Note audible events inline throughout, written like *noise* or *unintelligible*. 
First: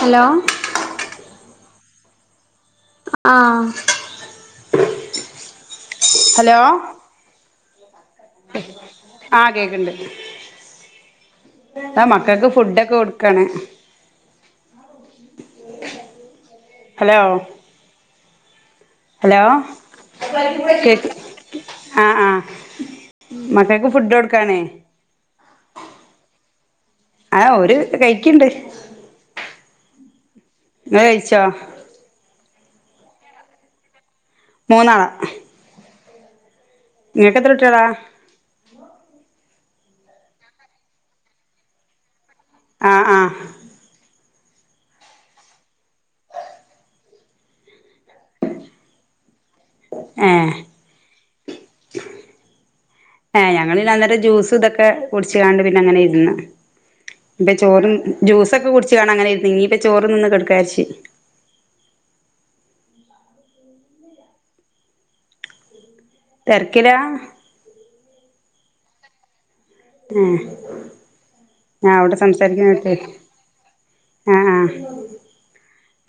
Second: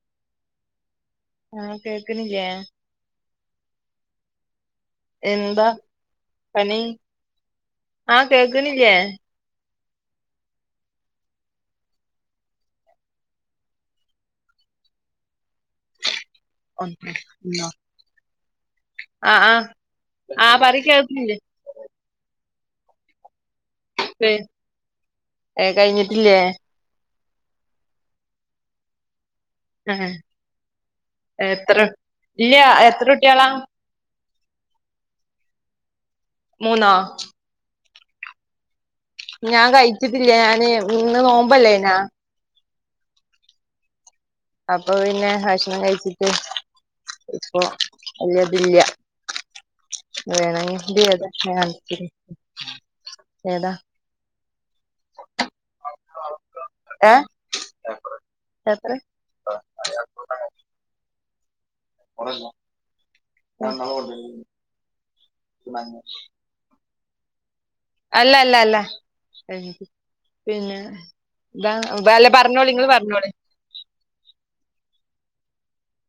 Hello ആഹ് കേക്കണില്ലേ ആഹ് എന്താ ഹലോ പണി ആഹ് കേക്കണില്ലേ ആഹ് കേക്ക്ണ്ട് ആ മക്കക്ക് ഫുഡ് ഒക്കെ കൊടുക്കാണ് ഹലോ *unintelligible* ഹലോ ആഹ് ആഹ് ആഹ് പറി കേക്ക് കേൾക്കണില്ലേ ആഹ് ആഹ് മക്കക്ക് ഫുഡ് കൊടുക്കാണ് കഴിഞ്ഞിട്ടില്ലേ ആഹ് ഓര് കഴിക്കണ്ട് ആഹ് ഇങ്ങള് കഴിച്ചോ എത്ര ഇല്ല എത്ര കുട്ടികളാ മൂന്നാള മൂന്നോ നിനക്കെത്ര കുട്ടികളാ ഞാൻ കഴിച്ചിട്ടില്ല ഞാന് ഇന്ന് നോമ്പല്ലേനാ ആഹ് ആഹ് അപ്പൊ പിന്നെ ഭഷണം കഴിച്ചിട്ട് ഇപ്പോ അല്ലതില്ല ഏഹ് *unintelligible* ഏഹ് ഏതാ ഞങ്ങള് പിന്നെ അന്നേരം ജൂസ് ഇതൊക്കെ കുടിച്ച് കാണ്ട് പിന്നെ അങ്ങനെ ഇരുന്ന് ഏഹ് ഇപ്പൊ ചോറും ജ്യൂസൊക്കെ കുടിച്ച് എത്ര കാണ അങ്ങനിരുന്നു ഇനീയിപ്പ ചോറും നിന്ന് കെടുക്കാരിച്ച് *unintelligible* തെരക്കില അല്ല അല്ല അല്ല ഏഹ് പിന്നെ ഞാൻ അവിടെ അല്ല പറഞ്ഞോളി സംസാരിക്കുന്ന നിങ്ങൾ കേട്ട് പറഞ്ഞോളി ആഹ് ആഹ്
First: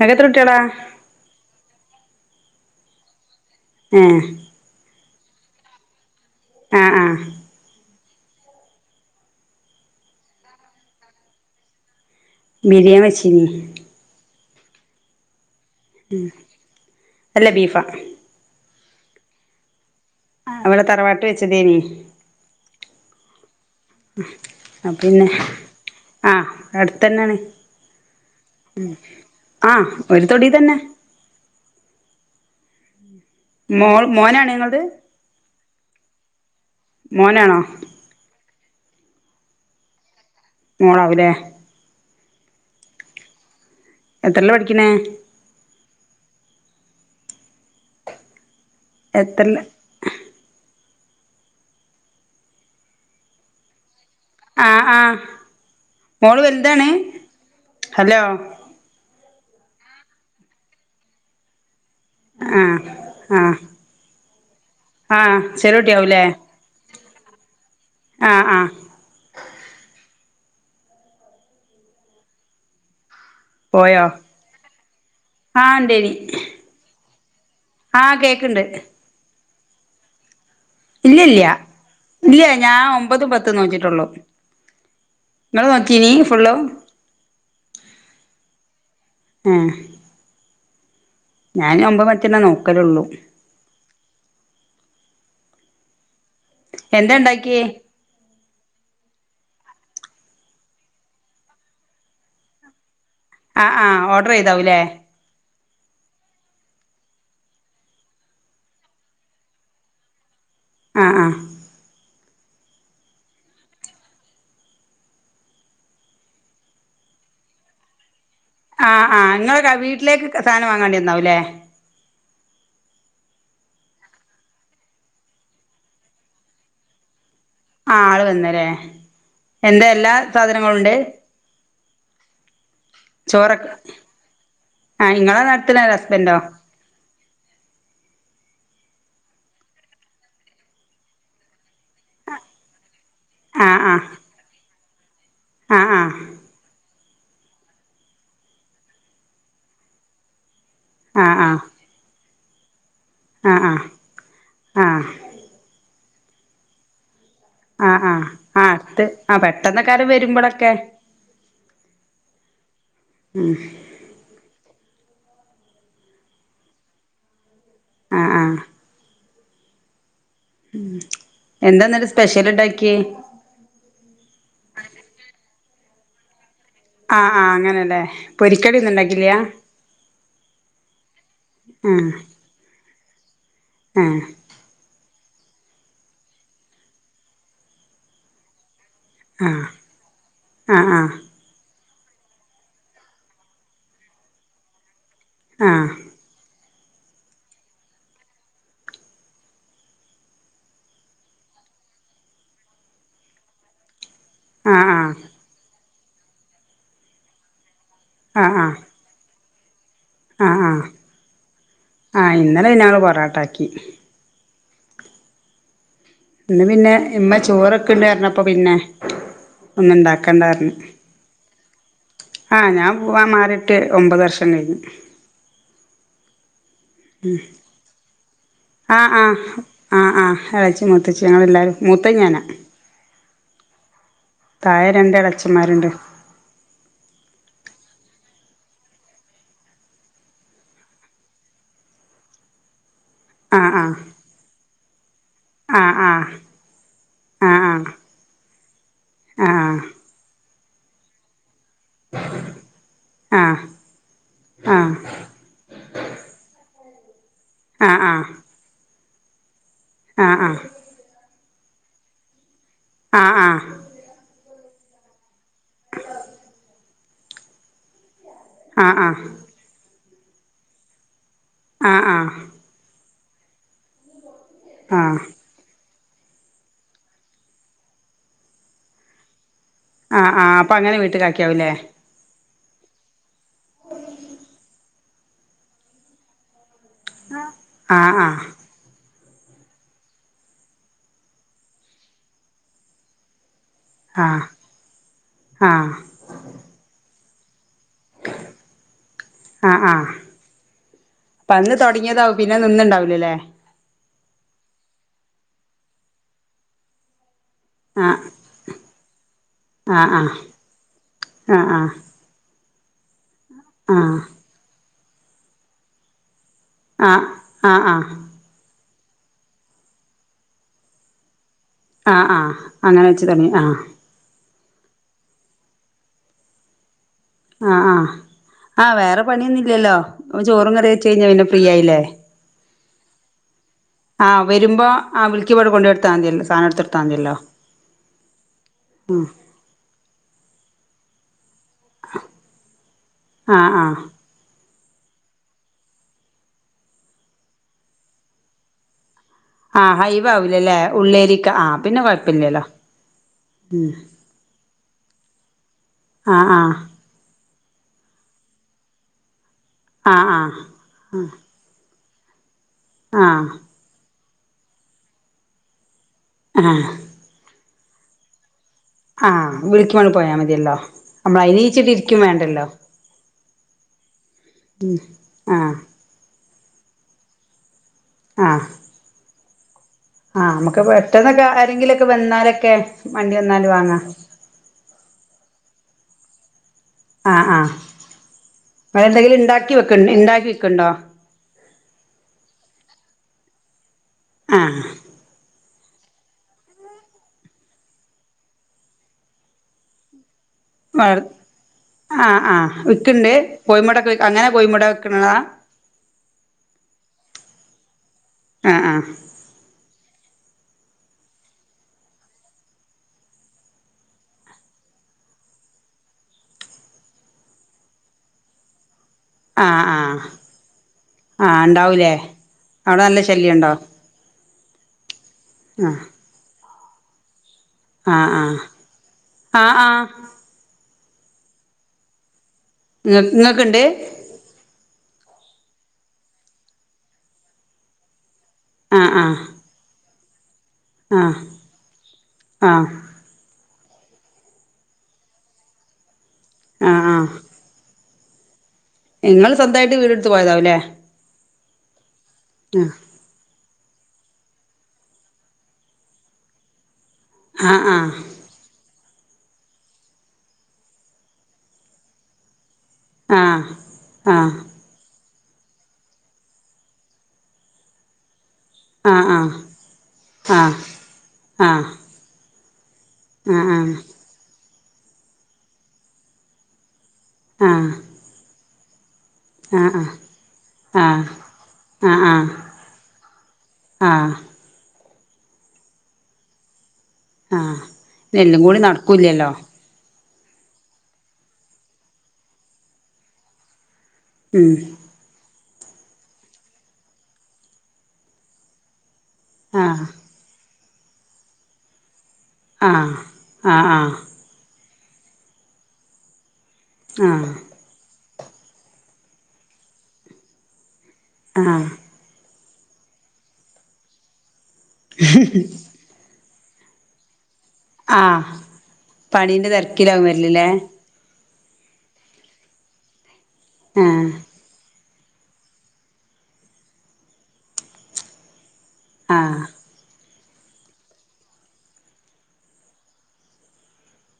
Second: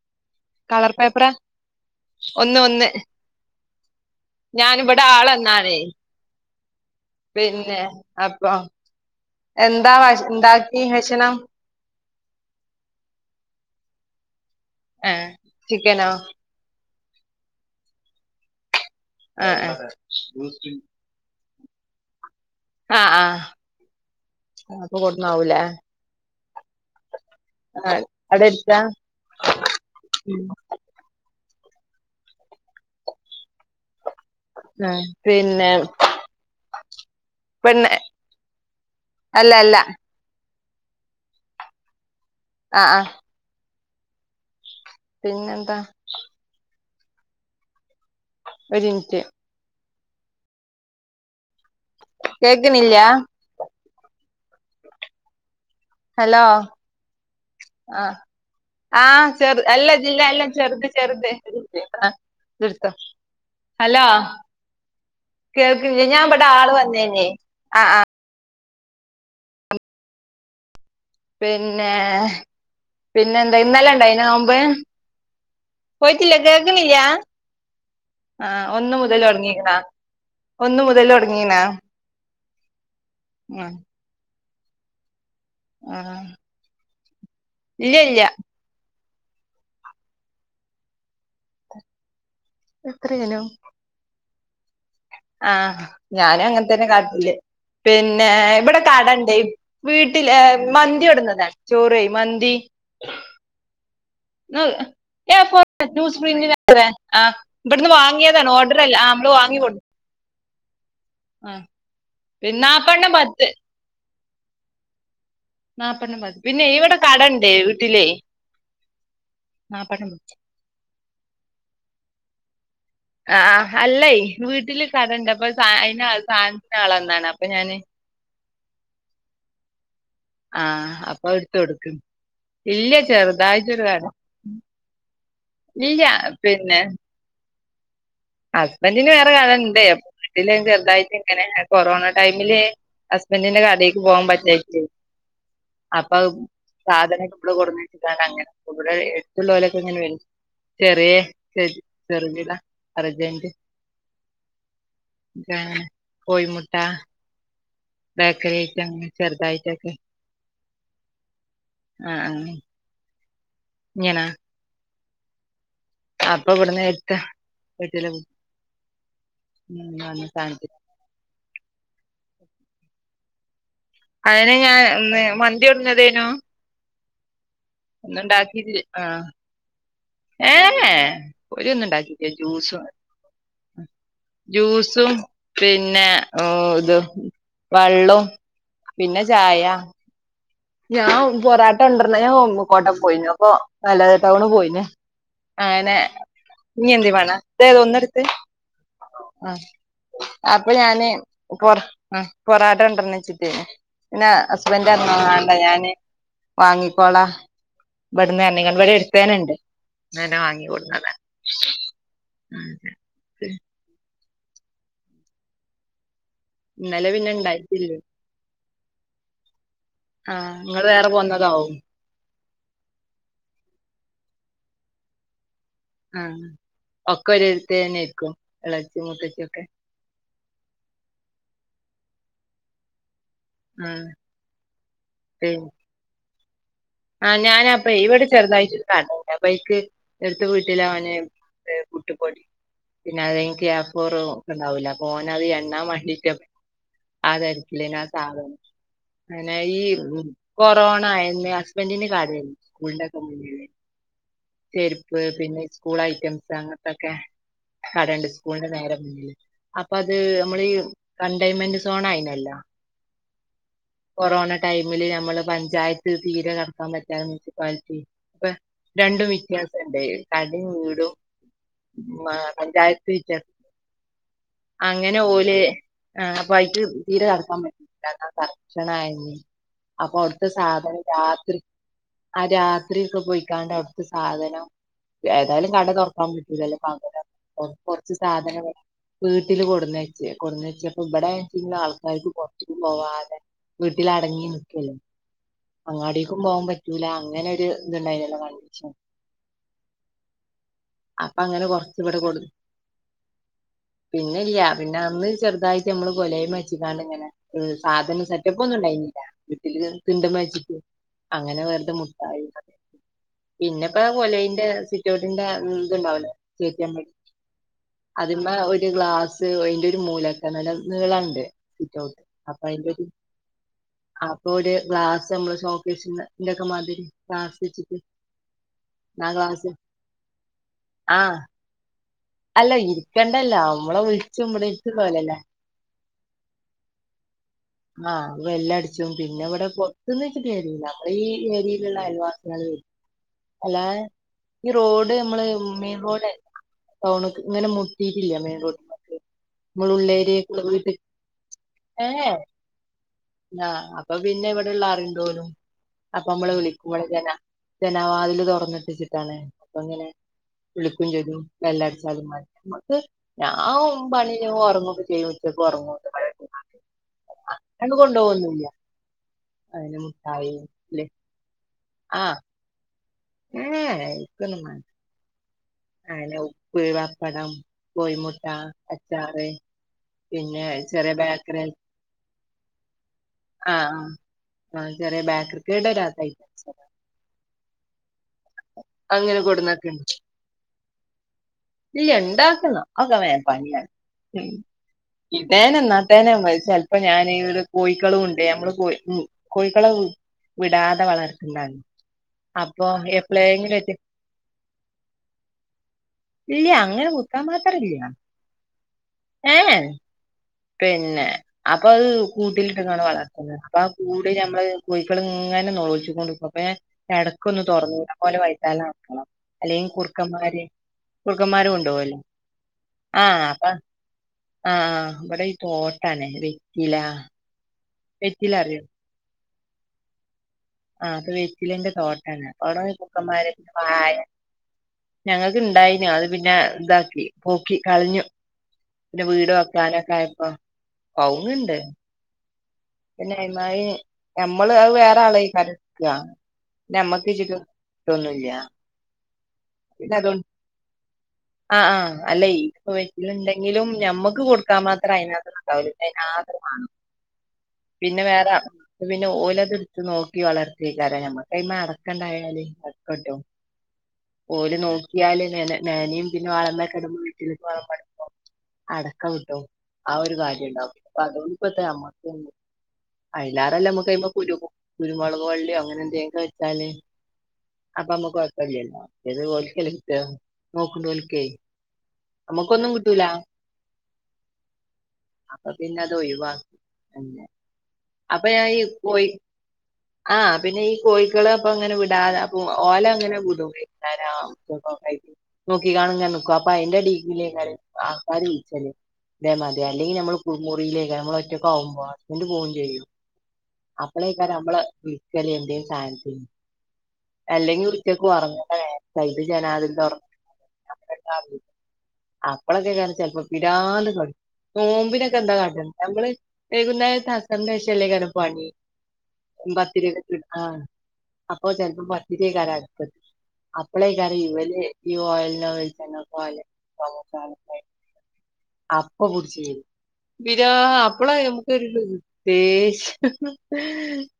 നിനക്കെത്ര കുട്ടികളാ കളർ പേപ്പറാ ഒന്ന് ഒന്ന് ഏഹ് ഞാന ഇവിടെ ആളെന്നാണേ ആഹ് ആഹ് പിന്നെ അപ്പൊ എന്താ ഉണ്ടാക്കി ഭഷണം ബിരിയ വെച്ചിനി ആഹ് അല്ല ബീഫാ ആഹ് ആഹ് അവിടെ തറവാട്ടി വെച്ചതേനി ആഹ് ആഹ് അപ്പൊ പിന്നെ കൊടുന്നാവൂലേ ആഹ് അടുത്തന്നെയാണ് ആഹ് അവിടെ എടുത്താ ആഹ് ഒരു തൊടി തന്നെ മോൾ മോനാണ് ഇങ്ങളത് ആഹ് പിന്നെ മോനാണോ പിന്നെ അല്ല അല്ല മോളാവൂല്ലേ അഹ് ആഹ് എത്രല്ല പഠിക്ക്ണേ പിന്നെന്താ? ഒരിൻറ്റ് എത്രയിലാ കേക്കിണില്ല ആഹ് ഹ ഹലോ ആഹ് ഹലോ ആഹ് ചെറു എല്ല ജില്ല എല്ലാം ചെറുത് ചെറുത ആഹ് *unintelligible* ആഹ് ഹലോ ആഹ് ചെറിയ കേൾക്ക്ല്ല കുട്ടിയാവൂലേ ഞാൻ പടെ ആൾ വന്നീനി ആഹ് ആഹ് ആഹ് ആഹ് പിന്നെ പിന്നെ എന്താ ഇന്നലെ പോയോ ഇണ്ടയ്നിയോ നോമ്പ് ആഹ് ഇണ്ടേനി പോയിട്ടില്ല കേക്ക്ണില്ല ആഹ് ഒന്ന് മുതല് തൊടങ്ങിക്ക്ണ? ഇല്ലല്ല ഇല്ല ഞാൻ ഒമ്പതും പത്തും ആ നോറ്റിട്ടുള്ളു ഇങ്ങള് നോറ്റീനീ ഫുള്ളും ഇല്ലല്ല ആഹ് ഞാനു ഒമ്പതും പത്തൊന്നെ നോ എത്രയന ആഹ് ഞാനും അങ്ങൻത്തന്നെ എന്താ കാട്ടല് ഇണ്ടാക്കിയേ പിന്നെ ഇവിടെ കടണ്ടേ വീട്ടിൽ ങ്ങ് മന്തി കൊടുന്നതാണ് വീട്ടില് ചോറ് മന്തി ആഹ് ആഹ് ഓ ന്ന് ഏ *unintelligible* ആഹ് ഇവിടുന്ന് വാങ്ങിയതാണ് ഓർഡർല്ല ആഹ് നമ്മള് വാങ്ങി കൊ ആഹ് ആഹ് ആഹ് പി ന്നാപ്പണം പത്ത് *unintelligible* നാപ്പെണ്ണം മതി പിന്നെ ഇവിടെ കടണ്ടേ വീട്ടിലേ ആഹ് ആഹ് ങ്ങള് നാപ്പെണ്ണം മതി വീട്ടിലേക്ക് സാധനം വാങ്ങേണ്ടി വന്നാവും ല്ലേ അ ആഹ് അല്ലേ വീട്ടില് കടണ്ട് അപ്പൊ സ അ സാസിന ആള ഒന്നാണ് ആഹ് ആള് വന്ന്ല്ലേ എന്തെ എല്ലാ സാധനങ്ങള്ണ്ട് ആഹ് അപ്പൊ എടുത്ത് കൊടുക്കും ഇല്ല ചോറൊ ചെറുതായിട്ടൊരു കട ആഹ് ങ്ങള നടത്ത്ണ അതോ ഇല്ല ഹസ്ബൻഡോ ഹസ്ബന്റിന് വേറെ കാണല്ണ്ടേ അപ്പ വീട്ടില ചെറുതായിട്ട് ഇങ്ങനെ കൊറോണ ടൈമില് ഹസ്ബന്റിന്റെ ആഹ് കടേക്ക് ആഹ് പോകാൻ പറ്റാഞ്ഞിട്ടേ ആഹ് ആഹ് അപ്പൊ സാധനൊക്കെ ഇമ്മടെ കൊടുന്ന വച്ചിട്ടണ്ട് അങ്ങനെ നവിടെ എടുത്തുള്ള പോലൊക്കെ ഇങ്ങനെ വ ചെറിയേ ആഹ് ശെരി ചെറവില അർജന്റി ആഹ് ആഹ് ആഹ് *inaudible* കോഴിമുട്ട ആഹ് ആഹ് ബേക്കറി ആഹ് ആയിട്ട് അടുത്ത് അങ്ങനെ ആഹ് പെട്ടെന്നൊക്കെ ചെറുതായിട്ടൊക്കെ ആരേം വരുമ്പോഴൊക്കെ ഉം ങ്ങനെ? അപ്പ ഇവിടന്ന് എത്ത എ ആഹ് ആഹ് സ എന്താന്നാല സ്പെഷ്യൽ ഇണ്ടാക്കി അതിെ ഞാൻ മന്തി ഉടഞ്ഞതേനോ ആഹ് ആഹ് അങ്ങനെ ഇന്ന്ണ്ടാക്കില്ലേ? ആഹ് ഏഹ് ഹേ പൊരി ഒന്നും ഇണ്ടാക്കിട്ടി ജ്യൂസും ആഹ് ജ്യൂസും പിന്നെ ഇത് വെള്ളോം പിന്നെ ചായ ആഹ് ആഹ് ഞാൻ പൊറാട്ട കൊണ്ടര്ണ ഞാൻ കോട്ട പോയിനു അപ്പൊ മല്ലാത ടൗണ് പോയിനേ. ആഹ് അങ്ങനെ ഇഞ്ഞി എന്തേ വാണോ തേ ഒന്നടുത്തേ ആഹ് അപ്പ ഞാന് പൊറ ആഹ് പൊറാട്ട കൊണ്ടര്ണോയ്ച്ചിട്ടേ പിന്നെ ഹസ്ബൻഡ് ആഹ് ആഹ് ർഞ്ഞു മാണ്ട ഞാന് വാങ്ങിക്കോളാ. ആഹ് ആഹ് ഇവട്ന്നർഞ്ഞിങ്ങാണ്ട് ഇവടെ എട്ത്തേന്നണ്ട്. ആഹ് ആഹ് ആഹ് ഇന്നലെ പിന്നെ ഞങ്ങൾ പൊറാട്ടാക്കി. ഇന്ന് പിന്നെ ഇന്നലെ ഇമ്മ ഇണ്ടായിട്ടില്ല ചോറൊക്കെ ഇണ്ട്ർഞ്ഞപ്പം പിന്നെ ഇന്ന് ആഹ് ഇണ്ടാക്കണ്ടാർഞ്ഞ് ഇങ്ങള് വേറെ പോന്നതാവും ആഹ് ഞാൻ പോവാൻ മാറിട്ട് ഒമ്പത് വർഷം കഴിഞ്ഞ്. ആഹ് ഒക്കെ ഒര് ഇതേന്നെ ക്കും എളച്ചി ആഹ് ആഹ് മൂത്തച്ചി ഒക്കെ ആഹ് ആഹ് എളച്ചി മൂത്തച്ചി ഞങ്ങള് എല്ലാരും മൂത്തേ ഞാനാ. ആഹ് താഴെ രണ്ട് പിന്നെ എളച്ചന്മാരുണ്ട് ആഹ് ഞാന അപ്പേ ഇവിടെ ചെറുതായിട്ട് *unintelligible* അപ്പ ഇക്ക് എട്ത്ത വീട്ടില അവന് പുട്ടുപൊടി പിന്നെ അതെനിക്ക് ആഹ് എ ഫോർ ഒക്കെ ഉണ്ടാവൂല അപ്പോ ഓനത് എണ്ണാൻ ആഹ് മാണ്ടിട്ട് ആഹ് ആഹ് തെരക്കിലേനു ആഹ് സാധനം അങ്ങനെ ആഹ് ഈ കൊറോണ ആയല്ലേ. ഹസ്ബൻഡിന് ആഹ് ആഹ് *unintelligible* ആഹ് ആഹ് ചെരുപ്പ് പിന്നെ സ്കൂൾ ഐറ്റംസ് അങ്ങത്തൊക്കെ. ആഹ് ആഹ് കടണ്ട് സ്കൂളിന്റെ നേരെ മുന്നില് അപ്പ അത് ആഹ് നമ്മളി കണ്ടെയ്ൻമെന്റ് സോണായിനല്ലോ? ആഹ് ആഹ് കൊറോണ ടൈമില് നമ്മള് പഞ്ചായത്ത് തീരെ കടക്കാൻ പറ്റാതെ മുനിസിപ്പാലിറ്റി പ്പ ആഹ് ആഹ് രണ്ടും വ്യത്യാസണ്ട് കടിം വീടും ആഹ് ആഹ് മാ പഞ്ചായത്ത് വിറ്റ ആഹ് ആഹ് അങ്ങനെ ഓല് ആഹ് അപ്പായിട്ട് തീരെ അടക്കാൻ പറ്റുല്ലാന്നാ പറ ഭക്ഷണായിനി അപ്പൊ ആഹ് അട്ത്ത ആഹ് അപ്പൊ അങ്ങനെ സാധനം രാത്രി വീട്ടിലാക്കിയാവൂല്ലേ ആഹ് രാത്രി ഒക്കെ പോയിക്കാണ്ട് അഒട്ത്തെ സാധനം ഏതായാലും കട തുറക്കാൻ പറ്റൂലല്ലോ പകരം കൊർ കൊർച്ച് ആഹ് ആഹ് സാധനങ്ങൾ വീട്ടില് കൊട്ന്നച്ച് കൊട്ന്നച്ചപ്പം ഇബടെ പിന്നെ ആൾക്കാർക്ക് പൊർത്ത്ക്ക് പോവാതെ വീട്ടിൽ അടങ്ങി ആഹ് നിക്കല്ലേ ആഹ് അങ്ങാടി ക്കും പോവാൻ പറ്റൂല അങ്ങനെ ഒര് ഇത്ണ്ടായിനല്ലോ *unintelligible* ആഹ് ആഹ് അപ്പൊ പ്പ അങ്ങനെ അന്ന് തുടങ്ങിയതാവും പിന്നെ നിന്ന്ണ്ടാവുലലേ? പിന്നെല്യാ പിന്നെ അന്ന് ചെറുതായിട്ട് നമ്മള് കൊലയ്മെ വെച്ചിക്കാണ്ട് ഇങ്ങനെ ഹ് ആഹ് സാധനം സെ ചപ്പ് ഒന്നും ഉണ്ടായിനില്ല വീട്ടില് ആഹ് ആഹ് തിണ്ടമെ വെച്ചിട്ട് അങ്ങനെ ആഹ് വെറുതെ മുട്ടായി പിന്നെപ്പേ ആഹ് കൊലയിന്റെ സിറ്റൗട്ടിന്റെ ഇത്ണ്ടാവുലേ ചേറ്റമ്മൽ ആഹ് ആഹ് ആഹ് ആഹ് അ തിമേ ഒരു ഗ്ലാസ് അയിന്റെ ഒരു മൂലക്കെമല് നീളണ്ട്. സിറ്റൗട്ട് ആഹ് ആഹ് അപ്പൊ അയിന്റെ ഒരു അങ്ങനെ വെച്ച് തുടങ്ങി ആഹ് അപ്പൊ ഒര് ഗ്ലാസ് നമ്മള് ഷോക്കീസിന്റെ ഒക്കെ മാതിരി ഗ്ലാസ് ആഹ് വെച്ചിട്ട് ആഹ് ആഹ് വേറെ ആ ഗ്ലാസ് പണിയൊന്നുല്ലല്ലോ ചോറും കറി വെച്ച് കഴിഞ്ഞ ആഹ് പിന്നെ ഫ്രീ ആയില്ലേ. അല്ല ഇരിക്കേണ്ടല്ലോ നമ്മളെ ആഹ് വിളിച്ചും വരുമ്പോ *unintelligible* പോലെ ആ വിളിക്കി ഇവിടന്ന് കൊണ്ട് കൊടുത്താൽ മതിയല്ലോ സാധനം എടുത്താ മതിയല്ലോ ആഹ് വെല്ല് അടിച്ചും പിന്നെ ഇവിടെ പൊറത്തന്ന് വിളിച്ചിട്ട് കേറൂല നമ്മള് ഈ *unintelligible* അയൽവാസികൾ ആഹ് ആഹ് ആഹ് അല്ലാതെ ഈ റോഡ് നമ്മള് മെയിൻ റോഡ് ടൗണ്ക്ക് ഇങ്ങനെ മുട്ടിയിട്ടില്ല മെയിൻ റോഡിലേക്ക് ആഹ് ഹൈവാവില്ലല്ലേ ഉള്ളേരിക്ക ആ പിന്നെ കൊഴപ്പില്ലല്ലോ ആ ഉം അപ്പൊ പിന്നെ ഇവിടെള്ള അറിണ്ടോലും അപ്പൊ നമ്മളെ ആഹ് ആഹ് വിളിക്കുമ്പോള് ജനൽ ജനാവാതില് തുറന്നിട്ടിച്ചിട്ടാണ് അപ്പൊ ഇങ്ങനെ ആഹ് വിളിക്കും വിളിക്കും ചെയ്യും ബെല്ലടിച്ചാലും മതി നമുക്ക് ആഹ് ഞാൻ പണി കഴിഞ്ഞ് ഉറങ്ങൊക്കെ ചെയ്യും ഉച്ചക്ക് ഉറങ്ങുംച ആഹ് ആണ്ട് കൊണ്ടോവോന്നില്ല ആ വിളിക്കുമ്പോൾ പോയാ മതിയല്ലോ ല്ലേ നമ്മൾ അയിനിച്ചിട്ടിരിക്കും വേണ്ടല്ലോ ഏ ഏ ഇരിക്കൊന്നും മാണ്ട ഉം ആഹ് ഹലോ ഉപ്പ് പപ്പടം കോഴിമുട്ട ആഹ് അച്ചാർ ആഹ് നമുക്ക് പെട്ടെന്നൊക്കെ ആരെങ്കിലൊക്കെ വന്നാലൊക്കെ മണ്ടി വന്നാണ്ട് ആഹ് വാങ്ങാ ആഹ് ആഹ് ചെറിയ ബാക്രിക്കേടെ രാത്രി ആ ആ വേറെ എന്തെങ്കിലും അങ്ങനെ ഇണ്ടാക്കി വെക്ക് കൊടുന്നൊക്കെണ്ട് ഇണ്ടാക്കി വയ്ക്ക്ണ്ടോ ഇല്ല ഇണ്ടാക്കന്നം അ ഒക്കെ വേഗം പണിയാണ് ആഹ് ഇതേനെ എന്നാ നടേനെ ചെല്പ്പോ ഞാൻ ഇവിടെ കോഴക്കളുമുണ്ട് നമ്മള് കോഴിക്ക് മു കോഴിക്കളെ വിടാതെ വളർ വളർത്ത്ണ്ടാണ് അപ്പൊ ഏ എപ്പളേങ്കിലൊക്കെ കോഴിമുട അങ്ങനെ കോഴിമുട വക്ക്ണതാ ഇല്ല അങ്ങനെ കുത്താൻ മാത്രല്ല ആഹ് ആഹ് ഏ ഏ പിന്നെ അപ്പൊ അഹ് കൂട്ടിലിട്ട്കാണ്ട് വളർത്ത്ന്നതാ അപ്പൊ ആ കൂട് ഞമ്മള് കോഴക്കള് ഇങ്ങനെ നോളച്ച്കൊണ്ട് നിക്കും അപ്പോ ഞാൻ എടക്കൊന്ന് തുറന്നൂ അപോലെ വൈതാലെ നടക്കണം. ആഹ് അല്ലെങ്ക ആഹ് കുറുക്കന്മാര് ആഹ് കുറുക്കന്മാരും ഉണ്ടാവൂലേ കൊണ്ടവല്ലോ അവിടെ നല്ല ആഹ ശല്യണ്ടോ അതാണ്. ആഹ ഇവിടെ ഈ ആഹ് തോട്ടാണ് വെറ്റില. ആഹ് വെറ്റില ആഹ് അറിയോ ആഹ് ആഹ്. ആഹ അപ്പൊ വെറ്റിലന്റെ തോട്ടാണ് അവടെ ഈ ഇങ്ങ കുറുക്കൻ മാരെ ഇങ്ങക്ക്ണ്ട് താഴെ ഞങ്ങക്ക് ഇണ്ടായിനു അത് പിന്നെ ഇതാക്കി പോക്കി കളഞ്ഞു. ആഹ് പിന്നെ ആഹ് വീട് വെക്കാനൊക്കെ ആയപ്പോ ആഹ് കൗവുങ്‌ണ്ട്. ആഹ്. പിന്നെ അയ്‌ മാരി നമ്മള് അത് വേറെ ആളെ ആഹ് *unintelligible* ട്ടൊന്നുംല്യ. നിങ്ങള്സ്വന്തമായിട്ട് വീട് എടുത്ത് പോയതാവുല്ലേ. ആഹ് ആഹ് അല്ല പോ ഇതി ഉണ്ടെങ്കിലും ഞമ്മുക്ക് കൊടുക്കാൻ മാത്രം അതിനാത്ത് ഉണ്ടാവൂല അതിനാത്രം വാണം. ആഹ് ആഹ് പിന്നെ വേറെ. പിന്നെ ഓല ത് ട്ത് നോക്കി വളർത്തി കാര ഞമ്മ ഐമെ അടക്കണ്ടായാല്. കേട്ടോ ആഹ് ആഹ് ഓല് നോക്കിയാല് ന്നനിം. പിന്നെ *unintelligible* വ് ട്ടില് പോവുമ്പോ അടക്ക ആഹ് കിട്ടും ആ ഒര് കാര്യം ആഹ് ൻണ്ടാവും. ആഹ് അതോപ്പത്തെ ആഹ് അമ്മക് അയ്ല്ലാറല്ല ആഹ് ആഹ് ആഹ് നല്ലനമ്മക്ക് കുരു കുരുമുക് വള്ളിയോ അങ്ങനെ എന്തേലും വെച്ചാല്. ആഹ. അപ്പ നമ്മക്ക് കുഴക്കല്ലോ അതോൽക്കെല്ലേ ക്ട്ട നോക്ണോൽക്. ആഹ് *unintelligible* ഏയ് ആഹ് നമ്മുക്കൊന്നും കിട്ടൂല. ആഹ് അപ്പൊ പിന്നെ അത് ഒയിവാ ആഹ് ഇതെല്ലാം കൂടി നടകുല്ലല്ലോ. ആഹ് പിന്നെ ഈ കോഴികളെ അപ്പൊ അങ്ങനെ വിടാതെ അപ്പൊ ഓല അങ്ങനെ വിടും. ഉം *unintelligible* അങ്ങനെ നിക്കും അപ്പൊ അയിന്റെ എടീക്കൂടെ ആൾക്കാര് വിളിച്ചാല് ഇതേ മാരി ആഹ് അല്ലെങ്കി നമ്മള്. കുളുമുറിയിലേ നമ്മൾ ഒറ്റക്ക ആവുമ്പോ അപ്പോ ഓല് പോവും ചെയ്യും ആഹ് ആഹ് അപ്പള നമ്മളെ വിളിക്കല് എന്തേലും സാന്നതിന്ന് ആഹ് അല്ലെങ്കിവിളി ഉച്ചക്ക് ഒറങ്ണ നേരത്ത് *unintelligible* *unintelligible* ആഹ് അപ്പളൊക്കെ കാണും ചിലപ്പോ പിരാന്തു കളി നോമ്പിനൊക്കെ ന്താ കട്ടാണെ നമ്മള് വൈകുന്നേരത്ത് ആസറിന്റെ ശേഷം കല്ലേ ആഹ് കാരംപ്പണി പണീന്റെ പത്തിരീടെ തിരക്കിലാവും ചുടാ വരലില്ലേ അപ്പൊ ചെലപ്പം പത്തിരി *unintelligible* കാരം അപ്പളേ ആഹ് കാരം ഇവല് ഈ ഓയേൽ വെളിച്ചെണ്ണ അപ്പൊ ആഹ് പിടിച്ചു *unintelligible* പിരാ അപ്പളാ നമുകോരു ലൂ ദേഷ്യം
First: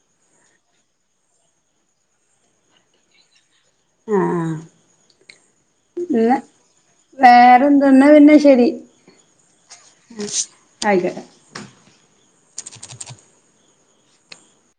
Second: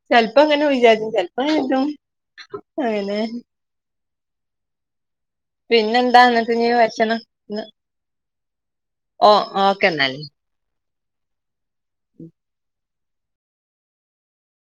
ചെലപ്പോ ഇങ്ങനെ വിചാര്ച്ചും ചെൽ പ്പോ ഇങ്ങനെ ഒക്കെ. അയനെ. ആഹ്. പിന്നെന്താ പിന്ന എന്നിട്ട് ഇനി ഭക്ഷണം വേറെന്തെ ഇന്നാ പിന്നെ ശെരി. ഓഹ് ഓക്കെ എന്നാല്. ആയ്കോട്ടേ.